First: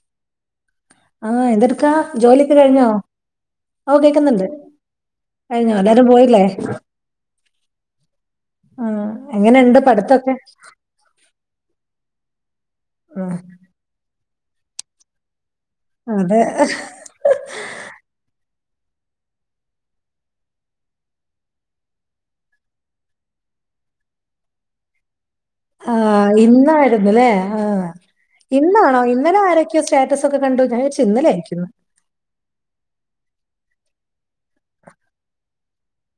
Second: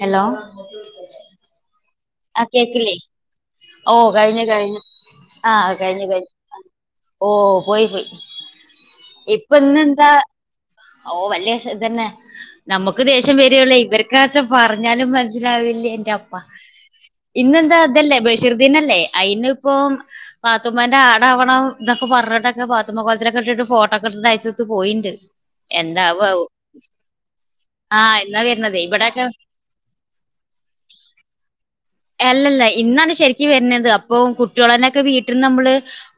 Hello ആഹ് എന്തെടുക്കാ ആ ജോലി ഒക്കെ കഴിഞ്ഞോ കേക്കില്ലേ ഓ കഴിഞ്ഞു കഴിഞ്ഞ് ആഹ് കഴിഞ്ഞോ കഴിഞ്ഞു എല്ലാരും കഴിഞ്ഞു പോയില്ലേ ഓ പോയി പോയി ആഹ് ഇപ്പൊ എങ്ങനെണ്ട് ഇന്നെന്താ പഠിത്തൊക്കെ? ഓ വലിയ ഇതന്നെ നമുക്ക് ആ ദേഷ്യം വരേള്ളൂ ഇവർക്കാച്ച പറഞ്ഞാലും മനസ്സിലാവില്ലേ ന്റെപ്പ അതെ ഇന്നെന്താ ഇതല്ലേ ബഷീർദീനല്ലേ അയിനിപ്പം പാത്തുമ്മാന്റെ ആടാവണം ന്നൊക്കെ പറഞ്ഞിട്ടൊക്കെ പാത്തുമ്മ കോലത്തിലൊക്കെ ഇട്ടിട്ട് ഫോട്ടോക്കെ ഇടുത്തിട്ട് അയച്ചൊത്ത് പോയിണ്ട് ആഹ് എന്താവാവോ ഇന്നായിരുന്നുല്ലേ ആഹ് എന്നാ വരണത് ഇന്നാണോ ഇവിടെയൊക്കെ ഇന്നലെ ആരൊ ക്കെയോ സ്റ്റാറ്റസ് ഒക്കെ കണ്ടു ഞാൻ വിചാരിച്ചു ഇന്നലെയായിരിക്കുന്ന് അല്ലല്ല ഇന്നാണ് ശരിക്കും വരുന്നത് അപ്പൊ കുട്ടികളോന്നെയൊക്കെ വീട്ടിൽ നമ്മള്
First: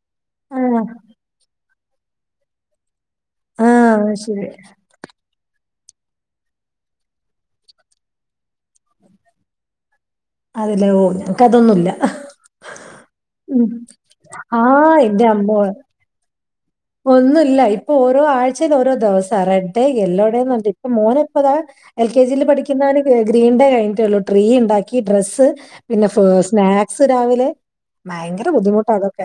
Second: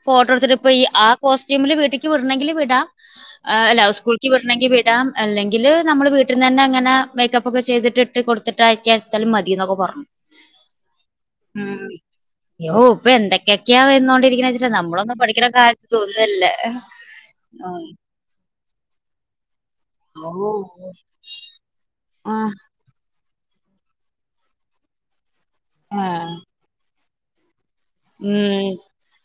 ഫോട്ടോ എടുത്തിട്ട് ആ ഇപ്പ ഈ ആ കോസ്റ്റ്യൂമില് വീട്ടിക്ക് വിടണമെങ്കിൽ വിട ആ ആഹ് ല്ല സ്കൂളിക്ക് ശരി വിടണെങ്കി വി ടാം അല്ലെങ്കിൽ നമ്മൾ വീട്ടിൽന്ന് തന്നെ ഇങ്ങനെ മേക്കപ്പ് ഒക്കെ ചെയ്തിട്ട് ഇട്ട് കൊടുത്തിട്ട് അയക്കാ എടുത്താലും മതി ന്നൊക്കെ പറഞ്ഞു. അതല്ലേ ഓ ഞാൻ ഉം യ്യോ ഇപ്പൊ ഉം എന്തൊക്കെയൊക്കെയാ വന്നോണ്ടിരിക്കണെ ആ വച്ചിട്ടാ നമ്മളൊന്നും പഠിക്കണ കാര് ത്തൊന്നൂല്ലാ ഒന്നൂല്ല ഇപ്പൊ ഓരോ ആഴ്ച്ചേൽ ഓരോ ദിവസാ റഡ് എല്ലോടെ ഓഹ്. നറഞ്ഞിട്ട് ഇപ്പ മോന് ഇപ്പതാ എൽ കെ ജിൽ ആഹ്. പഠിക്കുന്നവന് ഗ്രീൻ ഡേ കഴിഞ്ഞിട്ടേഉള്ളൂ ട്രീ ഉണ്ടാക്കി ഡ്രസ്സ് പിന്നെ സ് ആഹ്. സ്നാക്സ് രാവിലെ ഭയങ്കര ഉം ബുദ്ധിമുട്ടാ അതൊക്കെ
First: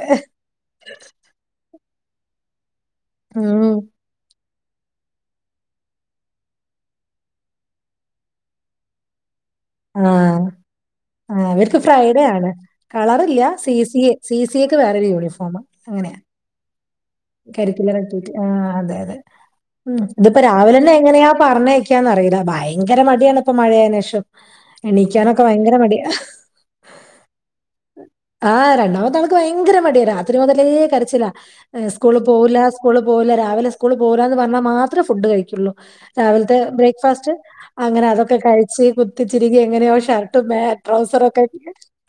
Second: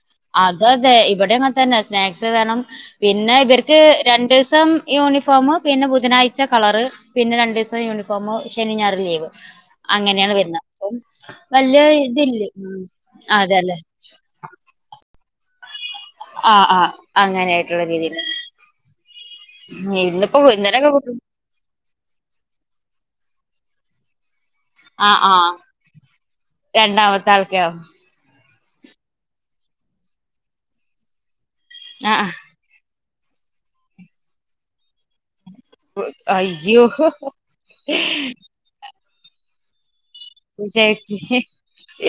അതതെ ഇവിടെങ്ങെ തന്നെ സ്നാക്സ് വേണം പിന്നെ ഉം. ഇവര്ക്ക് രണ്ടു ദിവസം യൂണിഫോം പിന്നെ ബുധനാഴ്ച കളറ് പിന്നെ രണ്ടു ദിവസം യൂണിഫോമ് ശനി ഞായറ് ലീവ് ആ അങ്ങനെയാണ് വരുന്ന അപ്പം വല്യ ഇതില് ഇല്ല സി സി സി സി എക്ക് വേറൊരു യൂണിഫോം അങ്ങനെയ ആ ആഹ കരിക്ക കട്ടി ആ അതെ അതെ ഉ ഇന്നിപ്പോ ഇതിപ്പോ രാവിലെ തന്നെ ഇന്നലെയൊക്കെ കുട്ടി എങ്ങനെയാ പറഞ്ഞയക്കാന്നറിയില്ല ഭയങ്കര മടിയാണിപ്പ മഴയന് ശേഷം ആഹ് എണീക്കാനൊക്കെ ആഹ് ഭയങ്കര മടിയ രണ്ടാമത്തെ ആൾക്കോ ആ രണ്ടാമത്തെ ആൾക്ക് ഭയങ്കര മടിയ രാത്രി മുതലേ കരച്ചില്ല സ്കൂളിൽ ആഹ് പോവൂല്ല സ്കൂളി പോവില്ല രാവിലെ സ്കൂൾ പോവില്ല എന്ന് പറഞ്ഞാൽ മാത്രമേ ഫുഡ് കഴിക്കുള്ളൂ രാവിലത്തെ അയ്യോ ബ്രേക്ക്ഫാസ്റ്റ് അങ്ങനെ അതൊക്കെ കഴിച്ച് കുത്തിച്ചിരികി എങ്ങനെയോഷ ഇട്ടു മെ വിചാരിച്ച് ട്രൗസറൊക്കെ ഇട്ടു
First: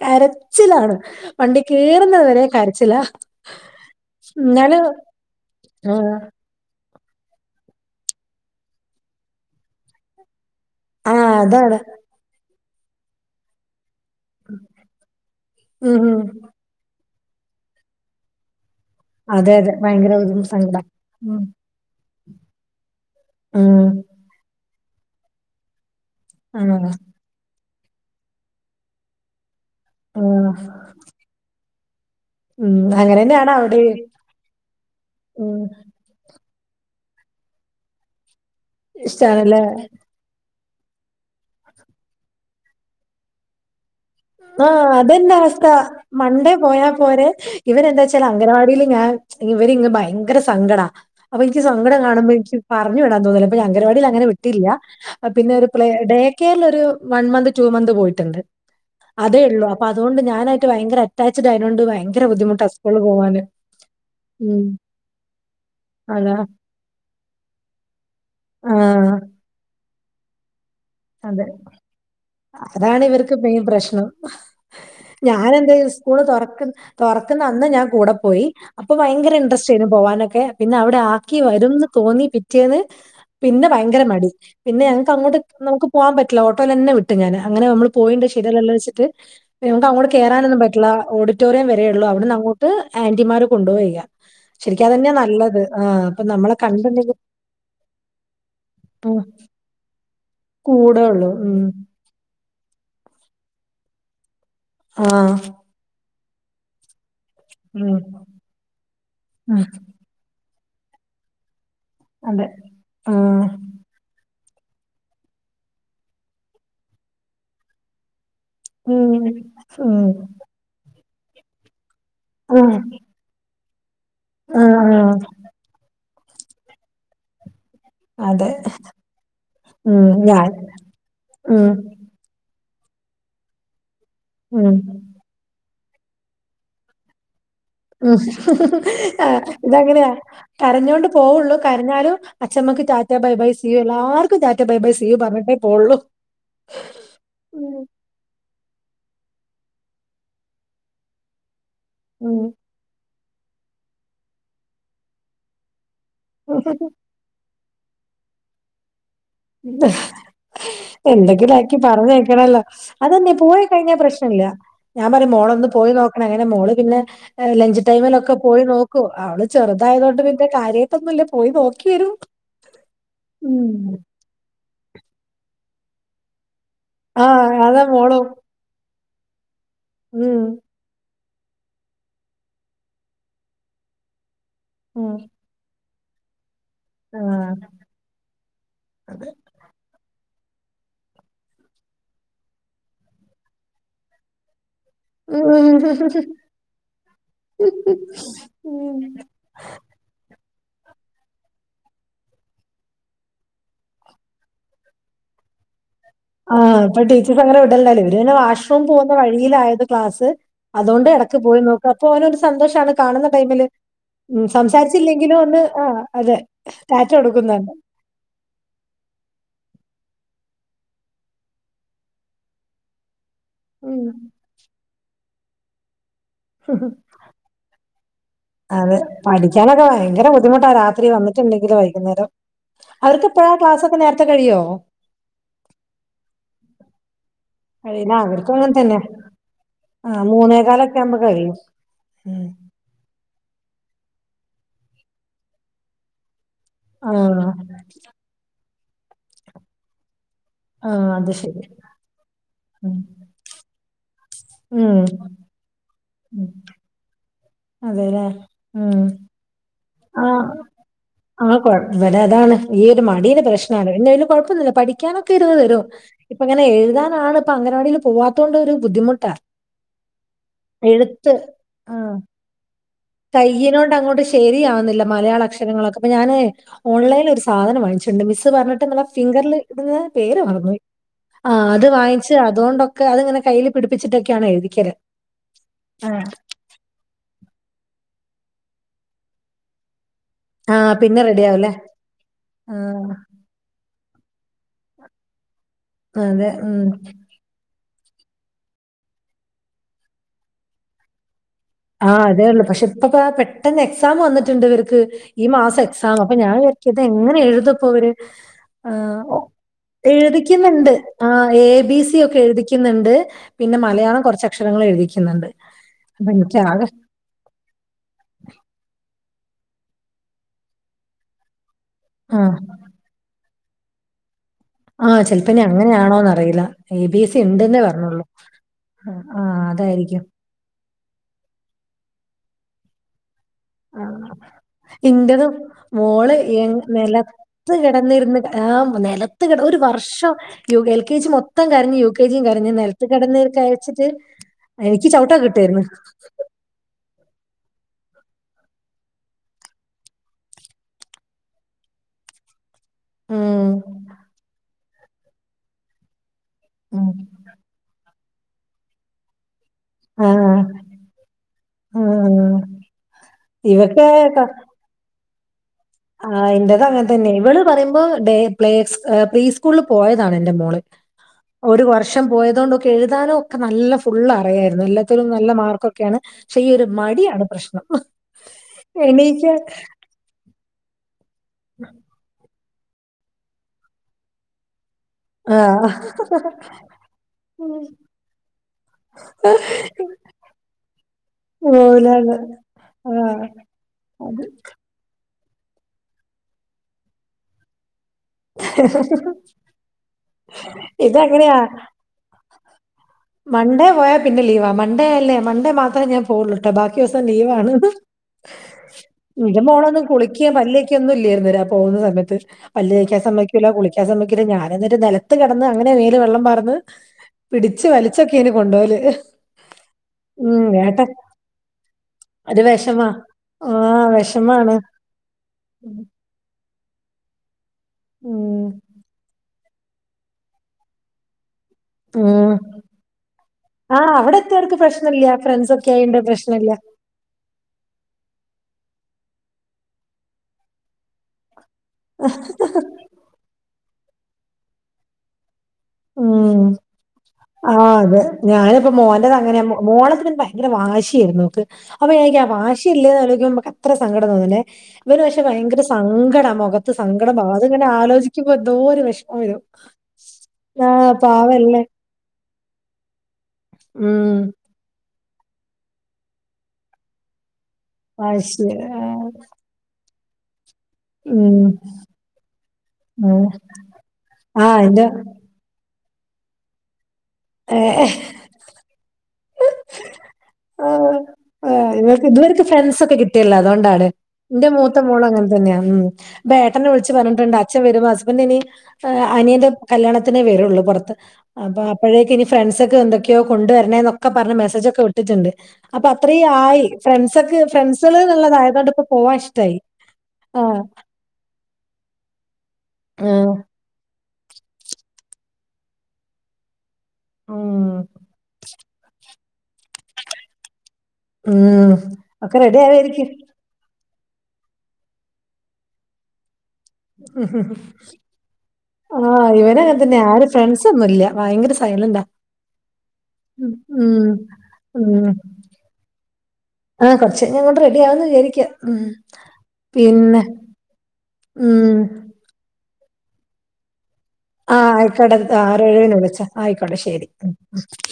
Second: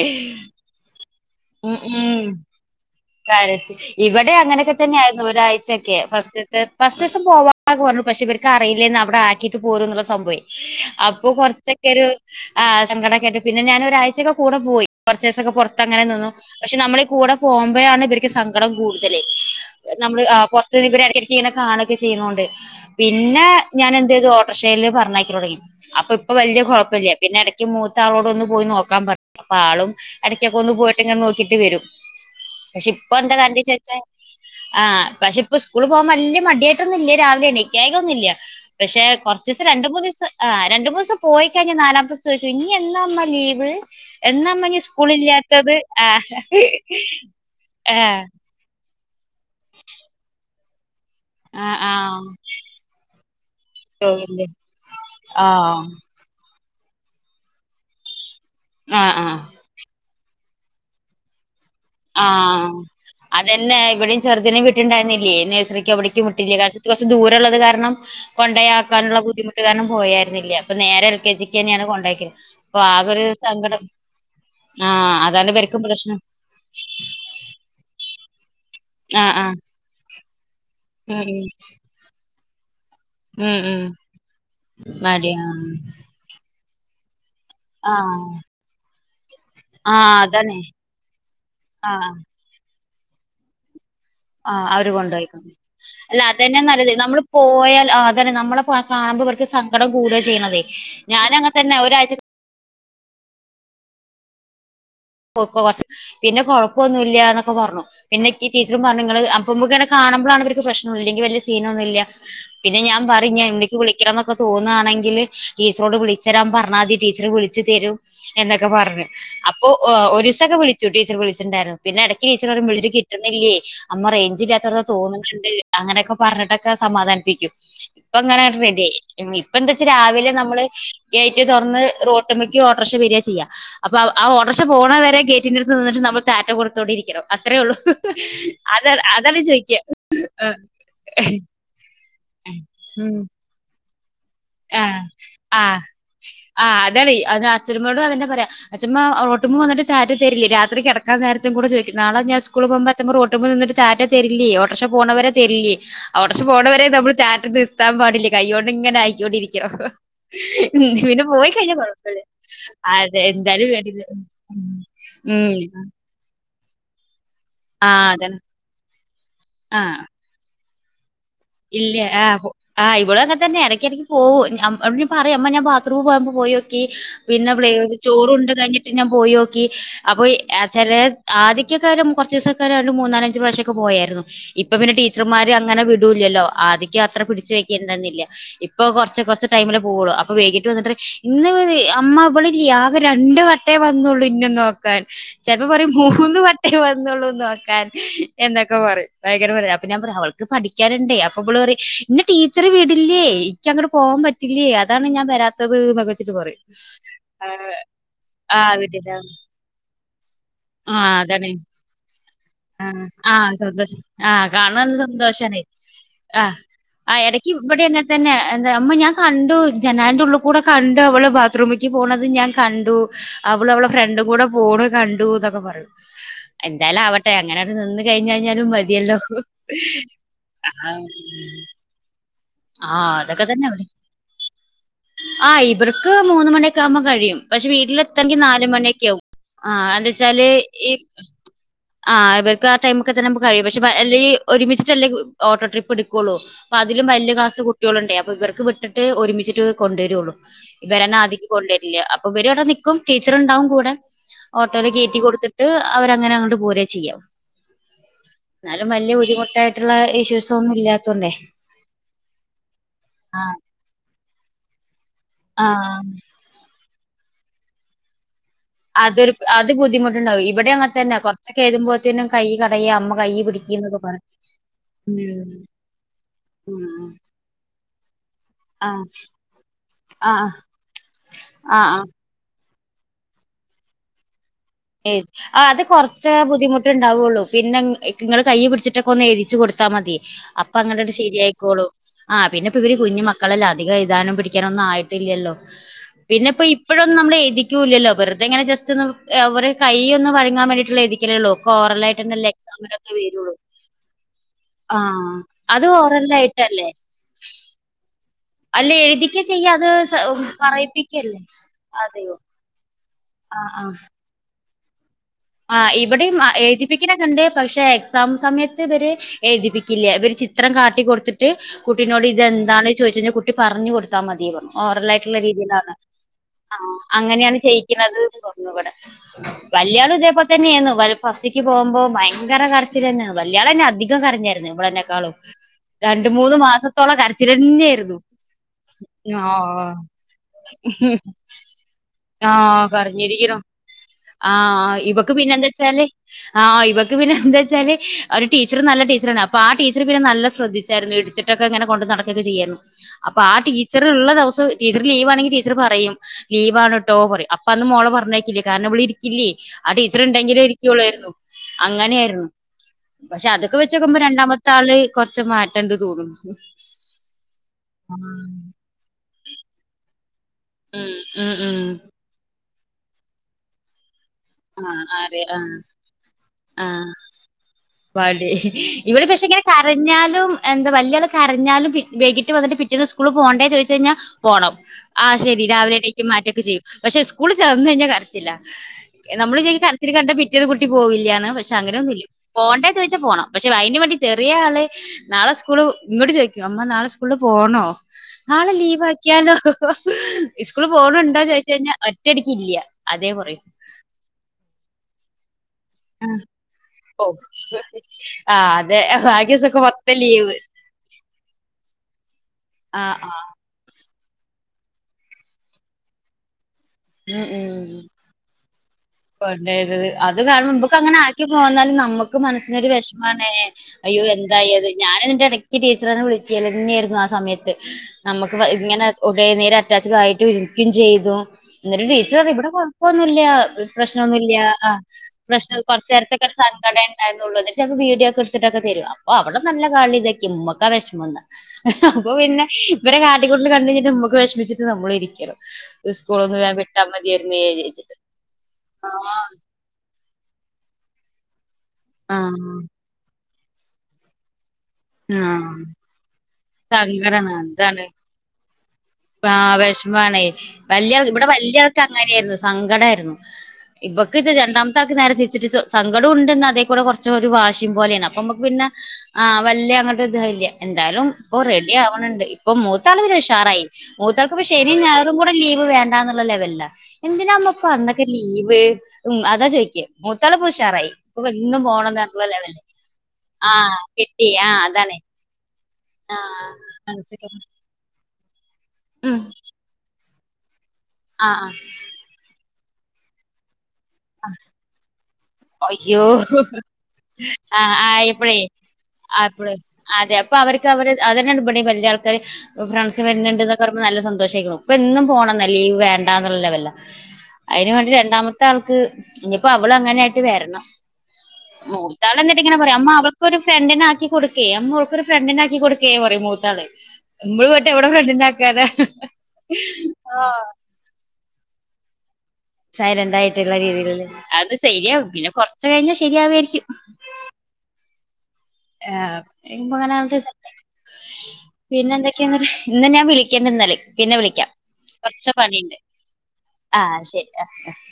കരച്ചിലാണ് വണ്ടി ഉം കേറുന്നത് ഉം വരെ കരിച്ചിലാ കരച്ചിൽ ഇവിടെ അങ്ങനെയൊക്കെ തന്നെയ ആയിരുന്നു ഒരാഴ്ചൊക്കെ ആഹ് ഫസ്റ്റ്താ ഫസ്റ്റ് ദിവസം പോവാെ പറഞ്ഞു പക്ഷെ ഇവർക്ക് അറിയില്ലേന്ന് അവിടെ ആക്കിട്ട് പോരും എന്നുള്ള സംഭവേ ആ അപ്പൊ അതാണ്. കുറച്ചൊക്കെ ഒരു ആ സങ്കടൊക്കെട്ട് പിന്നെ ഞാൻ ഒരാഴ്ചക്കയൊക്കെ കൂടെ പോയി കുറച്ച് ദിവസൊക്കെ ഉം, പുറത്ത്ങ്ങനെ ഉം. നിന്ന പക്ഷെ നമ്മള ഈ കൂടെ പോകുമ്പോഴാണ് ഇവർക്ക് സങ്കടം കൂടു ത്തൽ അതെ, അതെ. ഭയങ്കര നമ്മള് ഹാ ഒരു പുറത്ത് സങ്കടാ. ഇവടെ എടക് എടക് ഉം, ഇങ്ങനെ കാണ ചെയ്യണെണ്ട് പിന്നെ ഉം. ഞാൻ എന്ത് ചെയ്തു ഓട്ടോക്ഷല് പറഞ്ഞക്ക തുടങ്ങി അപ്പൊ പ്പൊ വലിയ ആഹ്, കുഴപ്പല്ല പിന്നെ ഇടയ്ക്ക് മൂത്ത ആളോടൊന്നു പോയി നോക്കാൻ പറി അപ്പൊ ആളും ഇടയ്ക്കൊക്കെ ആഹ്. ഒന്ന് പോയിട്ട് ഞാൻ നോക്കിട്ട് വരും ഉം, പക്ഷെ ഇപ്പൊ അങ്ങനെ എന്താ തന്നെയാണ് കണ്ടിഷാ ച്ച അവിടെയും. ആഹ പക്ഷെ ഇപ്പ ഉം. സ്കൂള പോവാൻ വലിയ മടിയായിട്ടൊന്നുംല്ല രാവിലൊ എണ്ണികായിക ഒന്നും ഇല്ല പക്ഷെ കുറച്ച് ഇഷ്ടാണല്ലേ? ദിവസം രണ്ട്‌ മൂന്ന് ദിവസം ആ രണ്ടുമുസം പോയിക്കഴിഞ്ഞ നാലാത്തെ ദിവസം ചെയിക്കും ഇനി എന്നാ മ്മ ലീവ് എന്നാമ്മ ഇനി ആഹ അതെന്നെ അവസ്ഥ സ്കൂളില്ലാത്തത് ആഹ് മണ്ടേ പോയാ പോരെ ഇവന് എന്താ വെച്ചാൽ ആഹ് അംഗൻവാടിൽ ഞാ ഇവരിങ്ങ് ഭയങ്കര സങ്കടാ അപ്പൊ എനിക്ക് ആഹ് സങ്കടം ആഹ് കാണുമ്പോ എനിക്ക് പറഞ്ഞു വിടാൻ തോന്നില്ല അപ്പ അങ്കൻവാടിയിൽ അങ്ങനെ ചോദില്ലേ വിട്ടില്ല അ പിന്നെ ഒരു പ്ലേ ആഹ് ഡേ കെൽ ഒരു വൺ മന്ത് ടു മന്ത് പോയിട്ടുണ്ട് ആഹ് ആഹ് അതേ ഉള്ളു അപ്പൊ അതുകൊണ്ട് ഞാനായിട്ട് ഭയങ്കര അറ്റാച്ചഡ് ആതോണ്ട് ഭയങ്കര ബുദ്ധിമുട്ടാ ആഹ് സ്‌കൂ അതന്നെ ഇവിടിം ചെറുതിനും വിട്ടുണ്ടായിരുന്നില്ലേ നേഴ്സറിക്ക് അവിടേക്കും അതാ. വിട്ടില്ലേ കാര കുറച്ച് ദൂരള്ളത് കാരണം ആഹ് കൊണ്ടയാക്കാനുള്ള ബുദ്ധിമുട്ട് കാരണം പോയായിരുന്നില്ല ഇപ്പൊ നേരെ അതെ. എൽകേജിക്ക് തന്നെയാണ് കൊണ്ടക്കിയത് അപ്പൊ അതാണ് ആതൊരു ഇവർക്ക് മെയിൻ സങ്കടം പ്രശ്നം. ആഹ അതാണ് ഇവർക്ക് പ്രശ്നം തോറക്കുന്ന അന്ന് ഞാൻ കൂടെ പോയി അപ്പൊ ആഹ് ഭയങ്കര ആഹ് ഇൻട്രസ്റ്റ് ആയിരുന്നു പോകാനൊക്കെ പിന്നെ അവിടെ ഉം ആക്കി വരുംന്ന് തോന്നി പിറ്റേന്ന് ഉം പിന്നെ ഉം ഭയങ്കര മടി പിന്നെ ഉം ഞങ്ങക്ക് മടിയ അങ്ങോട്ട് നമുക്ക് പോകവാൻ പറ്റില്ല ഓട്ടോൽ തന്നെ വിട്ട് ഞാൻ അങ്ങനെ നമ്മൾ പോയിണ്ട് ആഹ് ശരിയല്ലോച്ചിട്ട് ഞമുക്ക് അങ്ങോട്ട് ആഹ് അതാണ് കേറാനൊന്നും പറ്റില്ല ഓഡിറ്റോറിയം വരേയുള്ളൂ ആഹ് അവിടുന്ന് അങ്ങോട്ട് ആന്റിമാര് കൊണ്ടോവെചെയ്യാ ആ അവര് കൊണ്ടോയിക്കാനും അല്ല അപ്പൊ നമ്മളെ അതന്നെ നല്ലത് കണ്ടില്ലെങ്കിൽ നമ്മള് പോയാൽ അതന്നെ നമ്മളെ ഉം കാണുമ്പോ ഇവർക്ക് സങ്കടം കൂടുക ചെയ്യണത് കൂടെ [unintelligible] ഉള്ളൂ. ഞാന അങ്ങ ഉം തന്നെ ഒരാഴ്ച ആഹ് പോക്കെ [unintelligible] കുറ പിന്നെ കൊഴപ്പമൊന്നുംല്ലന്നൊക്കെ പറഞ്ഞു ഉം പിന്നെ ക്കി ടീച്ചറും പറഞ്ഞു നിങ്ങള് ഉം അപ്പമ്ബകാനെക്കെ കാണുമ്പോഴാണ് ഇവർക്ക് പ്രശ്നം ഇല്ലങ്കിൽ വലിയ സീനൊന്നുഇല്ല അതെ പിന്നെ ഞാൻ പറിം ആഹ് ഞ്ഞക്ക് വിള ക്കാ ന്നൊക്കെ തോന്നുണെങ്കിൽ ടീച്ചറോട് വിളിച്ചരാൻ പറഞ്ഞാൽ മതി ടീച്ചർ വിളിച്ചു തരും എന്നൊക്കെ പറഞ്ഞ് ഉം അപ്പൊ ഉം ടിസൊക്കെ വിളിച്ചു ടിച്ചർ വിളിച്ചിണ്ടായിരുന്നു പിന്നെ എടക്ക് ടിച്ചററിം ആഹ് വിളിച്ചിട്ട് കിട്ടുന്നില്ലേ അമ്മ റേഞ്ചിൽ ആഹ് ഇല്ലതോട്ത്താ ആഹ് തോന്നുന്നുണ്ട് അങ്ങനെയൊക്കെ പറഞ്ഞിട്ടൊക്കെ സമാധാനിപ്പിക്കും ഇപ്പ അതെ. ഇങ്ങനെ റെഡിയായി ഇപ്പ എന്താ വച്ച ഉം രാവിലെ ഞാൻ നമ്മള് ഗേറ്റ് ഉം തോറന്ന് റോ ട്ട്മ്മയ്ക്ക് ഓഡ്രക്ഷ വരിയാ ചെയ്യ അപ്പൊ ആ ഓഡ്രഷ ഉം പോന്ന വരെ ഗേ റ്റിൻ്റെടുത്ത് നിന്നിട്ട് നമ്മൾ താറ്റോ കൊടുത്തോണ്ടെ ഇരിക്കണം അത്രേ ഉള്ളൂ ഉം അതാണ് ആഹ് അതാണ് ചോദിക്കുക ഇതങ്ങനെയാ കരഞ്ഞൊണ്ട് പോവുള്ളു കരഞ്ഞാലും അച്ഛമ്മക്ക് ഉം ചാറ്റാ ബൈ ബൈ സീ യൂ എല്ലാ ലാർക്കും റ്റാ റ്റാ ആ ബൈ സി യു പറഞ്ഞിട്ടേ ആഹ് പോവുള്ളൂ ഉം എന്നോടും അതന്നെ പറയാ അച്ചമ്മ ഓട്ടുമ്പോ വന്നിട്ട് റ്റാറ്റാ തരില്ലേ രാത്രി കിടക്കാൻ നേരത്ത് കൂടെ ചോദിക്കും നാളെ ഞാൻ ഉം സ്കൂള് പോകുമ്പം ച്ചമ്മ റോട്ടുമ നിന്നിട്ട് റ്റാ റ്റാ തരില്ലേ ഓട്ടോറിക്ഷ പോവണ വരെ തരില്ലേയ് ഓട്ടോറിക്ഷ പോണവരെ നമ്മള് റ്റാറ്റാ നി ത്താൻ പാടില്ലേ കൈ കൊണ്ട് ഇങ്ങനെ ആയിക്കൊണ്ടിരി ക്കും പിന്നെ പോയി എന്തെങ്കിലും കഴിഞ്ഞ ആക്കി കൊഴപ്പില്ല പറഞ്ഞയക്കണല്ലോ. അതെ അതന്നെ പോയി എന്താലും കഴിഞ്ഞാ വേണ്ടില്ലാ പ്രശ്നല്ല. ഞാൻ പറയും മോള് ഒന്ന് പോയി നോ അങ്ങനെ മോള് പിന്നെ ലഞ്ച് ആഹ് ടൈമിലൊക്കെ അതാണ് പോയി നോക്കു അവള് ആഹ് ചെറുതായതുകൊണ്ട് പിന്നെ കാര്യ പ്പെന്നുല്ല പോയി നൊ ഇല്ല ആഹ് ആഹ് ഇവിള് അങ്ങെനെ തന്നെയാ ഇടക്ക് ഉം ഇടക്ക് പോകും നമ്മ അവര് പറയും അമ്മ ഞാൻ ബാത്‌റൂമിൽ പോയപ്പോ പോയി നോക്കി ആഹ് പിന്നെ ബ്ലെ അതാ മോളും ചോറുണ്ട് കഴിഞ്ഞ് ട്ട് ഞാൻ പോയി നോക്കി അപ്പൊ ഉം ഹെ ചിലെ ആദ്യക്കെക്കാരു കുറച്ചിസക്കെ രണ്ട് മൂന്നാലഞ്ച് പ്രാവശ്യംക്കെ പോയായിരുന്നു ഇപ്പൊ പിന്നെ ഉം ടീച്ചർമാര് അങ്ങനെ വിടൂല്ലല്ലോ ആദ്യക്കം അത്ര പിടിച്ചു ആഹ് വെക്കണ്ടന്നില്ല ഇപ്പൊ കൊറച്ച് കുറച്ച് ടൈമില് പോവോളു അപ്പ് അപ്പോ വൈകിട്ട് വന്നിട്ട് പറയും ഇന്ന് അമ്മ ഇവള് യാകെ രണ്ട് വട്ടേ വന്നള്ളു ഇന്നേ നോ ചിലപ്പോ പറയും മൂന്ന് വട്ടേ വന്നള്ളൂ നോക്കാൻ എന്നക്കെ ഉം പറയും അങ്ങനെ പറയും അപ്പൊ ഞാൻ പറയും അവൾക്ക് പഠി പഠിക്കാനുണ്ടേ അപ്പൊ ഇവള് ഇന്ന് ടീച്ചർ വീടില്ലേ എനിക്ക് അങ്ങടെ പോകാൻ പറ്റില്ലേ അതാണ് ഞാൻ വരാത്തേ ട്ടത് ന്നൊക്കെ വെച്ചിട്ട് പറയും ആഹ് ഇപ്പ ടിച്ചറ് അങ്ങനെ വിടലല്ലേ ഇത് തന്നെ ആ വാഷ് റൂം വിട്ടില്ല പോകുന്ന വഴിയില ഇത് ക്ലാസ് ആ അതുകൊണ്ട് ഇടക്ക് അതാണ് പോയി നോക്ക അപ്പൊ ഓനൊരു ആ സന്തോഷമാണ് കാണുന്ന ആ ടൈമില് സന്തോഷം ആ ഉം കാണാൻ സംസാരിച്ചില്ലെങ്കിലും സന്തോഷാണ് ഒന്ന് ആഹ് അതെ ആ റ്റാ ആ റ്റാ ഇടയ്ക്ക് കൊടുക്കുന്ന ഇവിടെ അങ്ങനെ തന്നെ എന്താ അമ്മ ഞാൻ കണ്ടു ജനാലിന്റെ ഉള്ളിൽ കൂടെ കണ്ടു അവള് ബാത്റൂമേക്ക് പോകണത് ഞാൻ കണ്ടു അവള് അവളെ ഉം. ഫ്രണ്ട് കൂടെ പോണ് കണ്ടു എന്നൊക്കെ പറയും എന്തായാലും ആവട്ടെ അങ്ങനെട് നിന്ന് കഴിഞ്ഞ കഴിഞ്ഞാലും അതെ. മതിയല്ലോ പഠിക്കാനൊക്കെ അന്നേരം ആ, അവർക്ക്പ്പോഴാ ക്ലാസ് ഒക്കെ നേരത്തെ കഴിയോ ആഹ് ഇവർക്ക് മൂന്ന് മണിയൊക്കെ ആവുമ്പോ കഴിയും പക്ഷെ കഴിയില്ല വീട്ടിലെത്തണങ്കിൽ അവർക്കും നാല് അങ്ങനെ തന്നെ. മണിയൊക്കെ ആവും ആഹ് എന്ന് ആ വെച്ചാല് ഈ മൂന്നേകാലൊക്കെ ആവുമ്പോ കഴിയും. ആഹ് ഉം. ഇവർക്ക് ആഹ് ടൈമക്കെ തന്നെ കഴിയും പക്ഷെ അല്ല ഈ ഒരുമിച്ചിട്ടല്ലേ ഓട്ടോ ട്രിപ്പ് എടുക്കുള്ളൂ ഇപ്പ അതിലും ആ. വല്യ ക്ലാസ് കുട്ടികളുണ്ടേ അപ്പ ഇവർക്ക് വിട്ട്ട്ടേ ഒരുമിച്ചിട്ട് കൊണ്ടുവരുള്ളു ആ ഇവരന്നെ അത് ആദ്യക്ക് ശരി. കൊണ്ടുവരില്ലേ അപ്പൊ പിന്നെ ഇവിടെ നിക്കും ഉം. ടീച്ചർണ്ടാവും കൂടെ ഓട്ടോയിൽ കേറ്റി ഉം. കൊടുത്തിട്ട് അവരങ്ങനെ അങ്ങോട്ട് പോരുക ചെയ്യാ അതെല്ലേ ഉം ബുദ്ധിമുട്ടായിട്ട്ള്ള ആഹ് ആഹ് കൊഴ ഇവിടെ അതാണ് ഈ ഒരു മടി ട ആ പ്രശ് നം ആണ് എന്നാലും കുഴപ്പല്ല പഠിക്കാനൊക്കെ ഇരന്ന് തരും ആ ഇപ്പ ഇങ്ങനെ എഴുതാനാണ്പ്പൊ അങ്ങനവാടിയിൽ പോവാത്തോണ്ട് ഒരുത് അതൊരു അത് ബുദ്ധിമുട്ടണ്ടാവും ഇവിടെ അങ്ങെ തന്നെ എഴുത്ത് കുറച്ചൊക്കെ ആ എഴതമ്പോഴത്തേനും കൈ കടയി അമ്മ കൈ കയ്യിനോണ്ട് പിടിക്കന്നക്കെ പറയാ അങ്ങോട്ട് ശരിയാവുന്നില്ല മലയാള അക്ഷരങ്ങളൊക്കെ അപ്പൊ ഞാന് ഓൺലൈനിൽ ഒരു സാധനം വാങ്ങിച്ചിട്ടുണ്ട് മിസ് പറഞ്ഞട്ട് ആ നമ്മളെ ഫിംഗറിൽ ഇടുന്ന ആ പേര് മറന്നു പോയി ആഹ് ആ അത് ആ വാങ്ങിച്ച് അതുകൊണ്ടൊക്കെ അത്ങ്ങനെ കയ്യിൽ പിടിപ്പിച്ചിട്ടൊക്കെയാണ് എഴുതിക്കല് ഏഹ് അത് ആ കുറച്ച് ബുദ്ധിമു ട്ട് ഉണ്ടാവുള്ളു പിന്നെ നിങ്ങള് കൈ പിടിച്ചിട്ടൊക്കെ ഒന്ന് എഴുതിച്ചു കൊടുത്താ മതി അപ്പൊ ആ, അങ്ങന പിന്നെ റെഡിയാവും അല്ലേ? ശരിയായിക്കോളും ആഹ് ആ പിന്നെപ്പൊ ഇവര് കുഞ്ഞ് മക്ക മക്കളല്ലേ അധികം എഴുതാനും പിടിക്കാനൊന്നുംയിട്ടില്ലല്ലോ അതെ പിന്നെ ഇപ്പ ഉം. ഇപ്പോഴൊന്നും നമ്മള് എഴുതി ക്കുലല്ലോ വെറുതെങ്ങനെ ജസ്റ്റ് ഒന്ന് അവരടെ കൈയൊന്ന് വഴങ്ങാൻ വേണ്ടിട്ടുള്ള എഴുതിക്കലേ ഉള്ളു ആഹ് അതേ ഉള്ളൂ പക്ഷെ ഇപ്പ പെട്ടെന്ന് എക്സാം വന്നിട്ടുണ്ട് ഇവർക്ക് ആ ഈ മാസം അത് എക്സാം അപ്പൊ ഞാൻ ഓറലായിട്ടല്ലേ വിചാരിക്ക അതെങ്ങനെ എഴുതുപ്പോ ഇവര് അല്ല ആഹ് എഴുതിക്ക ചെയ്യാ അത് സ എഴുതിക്കുന്നുണ്ട് പറയിപ്പിക്കല്ലേ ആഹ് എ ബി സി അതെയോ ഒക്കെ എഴുതിക്കുന്നുണ്ട് ആ പിന്നെ മലയാളം കുറച്ചക്ഷരങ്ങൾ എഴുതിക്കുന്നുണ്ട് ആഹ് അപ്പൊ ഇവിടെം എനിക്ക് ആകെ എഏതിപ്പിക് ണ്ട് പക്ഷെ എക്സാം സമയത്ത് ഇവര് ഏതിപ്പിക്കില്ല ഇവര് ചിത്രം കാട്ടി കൊടുത്ത് കുട്ടിനോട് ആഹ് ഇതെന്താണ് ചോദിച്ചു കഴിഞാൽ കുട്ടി പറഞ്ഞു കൊടു മതി ആ ഓറലായിട്ടുള്ള ചിലപ്പോ ഇനി രീതിയിലാണ് അങ്ങനെയാണോന്നറിയില്ല. എ ബി സി അങ്ങനെയാണ് ഉണ്ടെന്നേ ചെയ്യിക്കുന്നത് പറഞ്ഞുള്ളൂ. വിടെ ആ ആ, വല്യാള് അതായിരിക്കും. ഇതേ തന്നെയായിരുന്നു ഫ ഫസ്റ്റിക്ക് പോകുമ്പോൾ ഭയങ്കര കറച്ച തന്നെയരുന്നു വല്യാള എന്നെ ആ അധികം കരഞ്ഞായിരുന്നു ഇവിളെക്കാളും ഇന്റതും രണ്ട് മോള് മൂന്ന് എങ് മാസത്തോം കര കിടന്നിരുന്ന് ആഹ് നില ആ കിട ഒരു വർഷം എൽ കെ ജി മൊത്തം മൊത്തം കഞ്ഞ് യു കെ ജിയും കരഞ്ഞ് നിലത്ത് കടന്നേക്ക ക അയച്ചിട്ട് ആഹ് ഇവൊക്ക് പിന്നെ എന്താ വെച്ചാല് ആഹ് ഇവക്ക് പിന്നെ എന്താ വെച്ചാല് ഒരു ടീച്ചർ നല്ല ടീച്ചറണ് അപ്പൊ ആഹ് ടീച്ചർ പിന്നെ നല്ല ശ്രദ്ധിച്ചായിരുന്നു ത്തിട്ടൊക്കെ അങ്ങനെ കൊണ്ട് നടക്കുകൊക്കെ ചെയ്യായിരുന്നു അപ്പൊ ആഹ് ടീച്ചർ ഉം ഉള്ള ദിവസം ടീച്ചർ ലീവാണെങ്കിൽ ടീച്ചർ പറയും ലീവാണ് ഉം ട്ടോ പറയും അപ്പൊ അന്ന് മോളെ പറഞ്ഞേക്കില്ലേ കാരണം ഇവളി ഇരിക്കില്ലേ ആഹ് ടീച്ചർ ആഹ് ഉണ്ടെങ്കിലേ ഇരിക്കുള്ളായിരുന്നു ആഹ് അങ്ങനെയായിരുന്നു പക്ഷെ അതൊക്കെ ഇവക്ക് വെച്ചക്കുമ്പോ ക രണ്ടാമത്തെ ആള് കൊറച്ച് മാറ്റ രണ്ട് തൂഗിൾ ആഹ് എന്റത് അങ്ങനെ തന്നെയ ഇവള് പറയുമ്പോ ആഹ് പ്ലെ പ്രീ സ്കൂളിൽ പോയതാണ് എന്റെ മോള് ഉം ഉം ഉം ഒരു വർഷം പോയത് കൊണ്ടൊക്കെ എഴുതാനും ഒക്കെ നല്ല ഫുള്ള് അറിയായിരുന്നു ആ എല്ലാത്തിലും അറിയ നല്ല ആ മാർക്കൊക്കെയാണ് പക്ഷെ ഈ ഒരു മടിയാണ് പ്രശ്നം വാല്ലേ ഇവള് പക്ഷെ എണീക്കാൻ ഇങ്ങനെ കരഞ്ഞാലും എന്താ വലിയാള് കരഞ്ഞാലും പിറ്റ് വൈകിട്ട് വന്നിട്ട് പിറ്റേന്ന് സ്കൂള് പോണ്ടേന്ന് ചോദിച്ചു കഴിഞ്ഞാ പോണം ആഹ് ശരി രാവിലെണീക്കും മാറ്റൊക്കെ ചെയ്യും പക്ഷെ സ്കൂളിൽ ചെന്നു കഴിഞ്ഞാ കരച്ചില നമ്മള് വിചാരിക്കും കരച്ചില് കണ്ടാ പിറ്റേന്ന് കുട്ടി പോവില്ലാന്ന് പക്ഷെ അങ്ങനെ ഒന്നുംഇല്ല പോവൂലാന്ന് പോണ്ടേ ചോദിച്ചാ ആഹ് പോണം പക്ഷെ അതിന് വേണ്ടി അത് ചെറിയ ആള് നാളെ സ്കൂള് ഇങ്ങോട്ട് ചോദിക്കും അമ്മ നാളെ സ്കൂളിൽ പോണോ നാളെ ലീവ് ആക്കിയാലോ നീസ്കൂള് പോകണുണ്ടോന്ന് ഇതങ്ങനെയാ ചോദിച്ച് കഴിഞ്ഞാ ഒറ്റയടിക്ക് ഇല്യ അതെപറയും മണ്ടേ പോയ പിന്നെ ലീവാ മൺണ്ടേ അല്ലേ മണ്ടേ മാത് ത്രം ഞാൻ ആ. പോവുള്ളുട്ട ബാക്കി ദിവസം ഓ ലീവാണ് എന്ന് ആഹ് അതെ ബാക്കി പിന്നെ ദിവസൊക്കെ മോളൊന്നും മൊത്തം കുളിക്കേ ലീവ് പല്ല് തേക്കോ ഒന്നുല്ലായിരുന്നു രാ പോകുന്ന സമയത്ത് പല്ല് തേക്കാൻ സമ്മയ്ക്കൂല കുളിക്കാൻ സമ്മതിക്കില്ല ഞാനന്നേരം നെലത്ത് കിടന്ന് അങ്ങനെ മേല് വെള്ളം വാർന്ന് പിടിച്ച് വലിച്ചൊക്കെ ഇന് കൊണ്ടോവല് [unintelligible] ഉം അത്കാരണം നമുക്ക് ഏട്ടൻ അങ്ങനെ ആക്കി പോന്നാലും നമ്മുക്ക് ഒരു മനസ്സിനൊരു വെഷമാ. വെഷ്മാണ് ഏഹ് ആഹ് അയ്യോ വെഷമാണ്. എന്തായത് ഞാനതിന്റെ എടയ്ക്ക് ടീച്ചറിനെ വിളിക് ലന്നെയായിരുന്നു ആ സമയത്ത് നമുക്ക് ഉം ഇങ്ങനെ [unintelligible] നേര പ്രശ്‌നായിട്ട് വിളിക്കയും ചെയ്തു അന്നേരം ടീച്ചറ് പറഞ്ഞു ഉം. ഇവിടെ കുഴപ്പമൊന്നുല്ല്യാ ആഹ് അവടെ പ്രശ്നൊന്നുല്ല്യാ എത്തിയോർക്ക് പ്രശ്നല്ല. പ്രശ്നം ഫ്രണ്ട്സൊക്കെ കുറച്ച് ആയോണ്ട് നേരത്തൊക്കെ പ്രശ്നല്ല. സങ്കടായിരു ന്നുള്ളു ചിലപ്പോ വീഡിയോ ഒക്കെ എടുത്തിട്ടൊക്കെ തരും അപ്പൊ അവിടെ നല്ല കളി ഇതൊക്കെയയി മ്മക്കാ വിഷമമെന്ന അപ്പൊ പിന്നെ ഇവരെ കാട്ടിക്കൂട്ടിൽ കണ്ട് കഴിഞ്ഞിട്ട് മ്മക്ക് വിഷമിച്ചിട്ട് നമ്മളിരിക്ക [unintelligible] ആഹ് അതെ ഞാനിപ്പോ മോന്റതങ്ങനെയാ മോ മോള [unintelligible] ഭയങ്കര വാശിയായിരുന്നു അവക്ക് അപ്പൊ ഞാൻ വിചാരിക്കുവാ ആ ആഹ് വാശി ഇല്ലേന്നാലോചിക്കുമ്പോഴാ അത്ര സങ്കടം തോന്നില്ലേ ഇവന് പക്ഷെ ഭയങ്കര ആഹ് സങ്കട മുഖത്ത് സങ്കടഭാവ സങ്കടാണ് അതിങ്ങനെ ആലോചി ക്കുമ്പോ എന്തോ ഒരു വെഷ് ആഹ് വെഷ്മാണെ വലിയാള് ഇവിടെ വലിയ പാവല്ലേ? ക്ക് അങ്ങനെയായിരുന്നു സങ്കടായിരുന്നു ഇവക്ക് മ്മ്. ഇത് രണ്ടാമത്ത ത്താക്ക് നേരെ തിരിച്ചിട്ട് സങ്കടം ഉണ്ട് എന്ന അതേ കൂടെ കുറച്ചൊരു വാശി പോലെയാണ് അപ്പൊ നമ്മുക്ക് വാശി. പിന്നെ ആ. ആഹ് വല്യ അങ്ങട്ട് ഇതായില്യ എന്തായാലും ഇപ്പൊ മ്മ്. റെഡി ആവണണ്ട് ഇപ്പൊ മൂത്താള് ആ. പിന്ന ഉഷാറായി മൂത്താൾക്ക് ഇപ്പ ആ ശനി ഞായറും കൂടെ ലീവ് വേണ്ടന്നുള്ള ലെവലിലാ എന്തിനാമ്മപ്പൊ എന്റെ അന്നൊക്കെ ലീവ് ഉം അതാ ചോയിക്കാ മൂത്താള് ഇപ്പൊ ഉഷാറായി ആഹ് ഇപ്പൊ എന്നും ആഹ് പോണംന്ന് ഇവർക്ക് പറഞ്ഞിട്ടുള്ള ഇതുവർക്ക് ലെവലില് ഫ്രൻസ് ഒക്കെ കിട്ടിയല്ലോ ആഹ് അതുകൊണ്ടാണ് കിട്ടി എന്റെ ആഹ് മൂത്ത അതാണ് മോളും അങ്ങനെ തന്നെയാണ് ഉം ഇപ്പ ആഹ് ഏട്ടന് വിളിച്ച് മനസ്സിക്ക് പറഞ്ഞിട്ടുണ്ട് അച്ഛൻ വരും ഹസ്ബൻഡ് ഇനി ഉം അനിയന്റെ കല്യാണത്തിനേ വരുള്ളൂ പുറത്ത ആഹ് ആഹ് അപ്പൊ അപ്പോഴേക്കിനി ഫ്രണ്ട്സൊക്കെ എന്തൊക്കെയോ കൊണ്ടുവരണേന്നൊക്കെ ക്ക പറഞ്ഞ് മെസേജൊക്കെവിട്ടിട്ടുണ്ട് അപ്പൊ അയ്യോ അത്രേയായി ഫ്രണ്ട്സ് ഒക്കെ ആഹ് ആയപ്പഴേ ഫ്രണ്ട്സള്ന്നുള്ളതായത് കൊണ്ട് ഇപ്പോ പോവാൻ ഇഷ്ടായി ആഹ് അതെന്നെ ഇവിടെയും വലിയ ആൾക്കാരെ ഫ്രണ്ട്സ് ആഹ് വരുന്നുണ്ട്ന്നക്കെ പറഞ്ഞപ്പോ നല്ല സന്തോ ഷമായിരുന്നു ഇപ്പൊ എന്നും പോണെന്ന ലീവ് വേണ്ടന്നുള്ള ലെവലിലാ ഉം അതിന് വേണ്ടി രണ്ടാമത്തെ ആൾ ക്ക് ഇനിയിപ്പോ അവളും അങ്ങനെയായിട്ട് വരണം. ഉം മൂത്താള് ഒക്കെ റെഡി എന്നിട്ടിങ്ങനെ പറയാ അമ്മ ആവായിരിക്കും. അവൾക്ക് ഒരു ഫ്രണ്ടിനെ ആക്കി കൊടുക് ക്കേ അമ്മ ഇവൾക്കൊരു ഫ്രണ്ടിനാക്കി കൊടുക്കെ പറയും മൂത്താള് നമ്മള് മറ്റേ അവട ഫ്രണ്ടിന്റാൽക്കാരാ ന്നുല്ല്യ ഭയങ്കര സയിലെന്റ സൈലന്റായിട്ടുള്ള രീതിയിലല്ലേ അത് ശരിയാകും പിന്നെ കൊറച്ച് കഴിഞ്ഞാ ശരിയാവാരിക്കും ആഹ് കൊറച്ച് കയിഞ്ഞ് അങ്ങട്ട് റെഡി ആവൂന്ന് വിചാരിക്കാ ഉം ഏഹ് [unintelligible] പിന്നെ ഉം പിന്നെ എന്തെ ക്കിന്ന്ട്ട് ഇന്നാ ഞാൻ വിളിക്ക്ണ്ട്ന്നാല് പിന്നെ വിളിക്കാം ആ ആയിക്കോട്ടെ കൊറച്ച് ആറേഴ് പണിയുണ്ട് കഴിഞ്ഞ് വിളിച്ചാ ആയിക്കോട്ടെ ആഹ് ശരി ആഹ്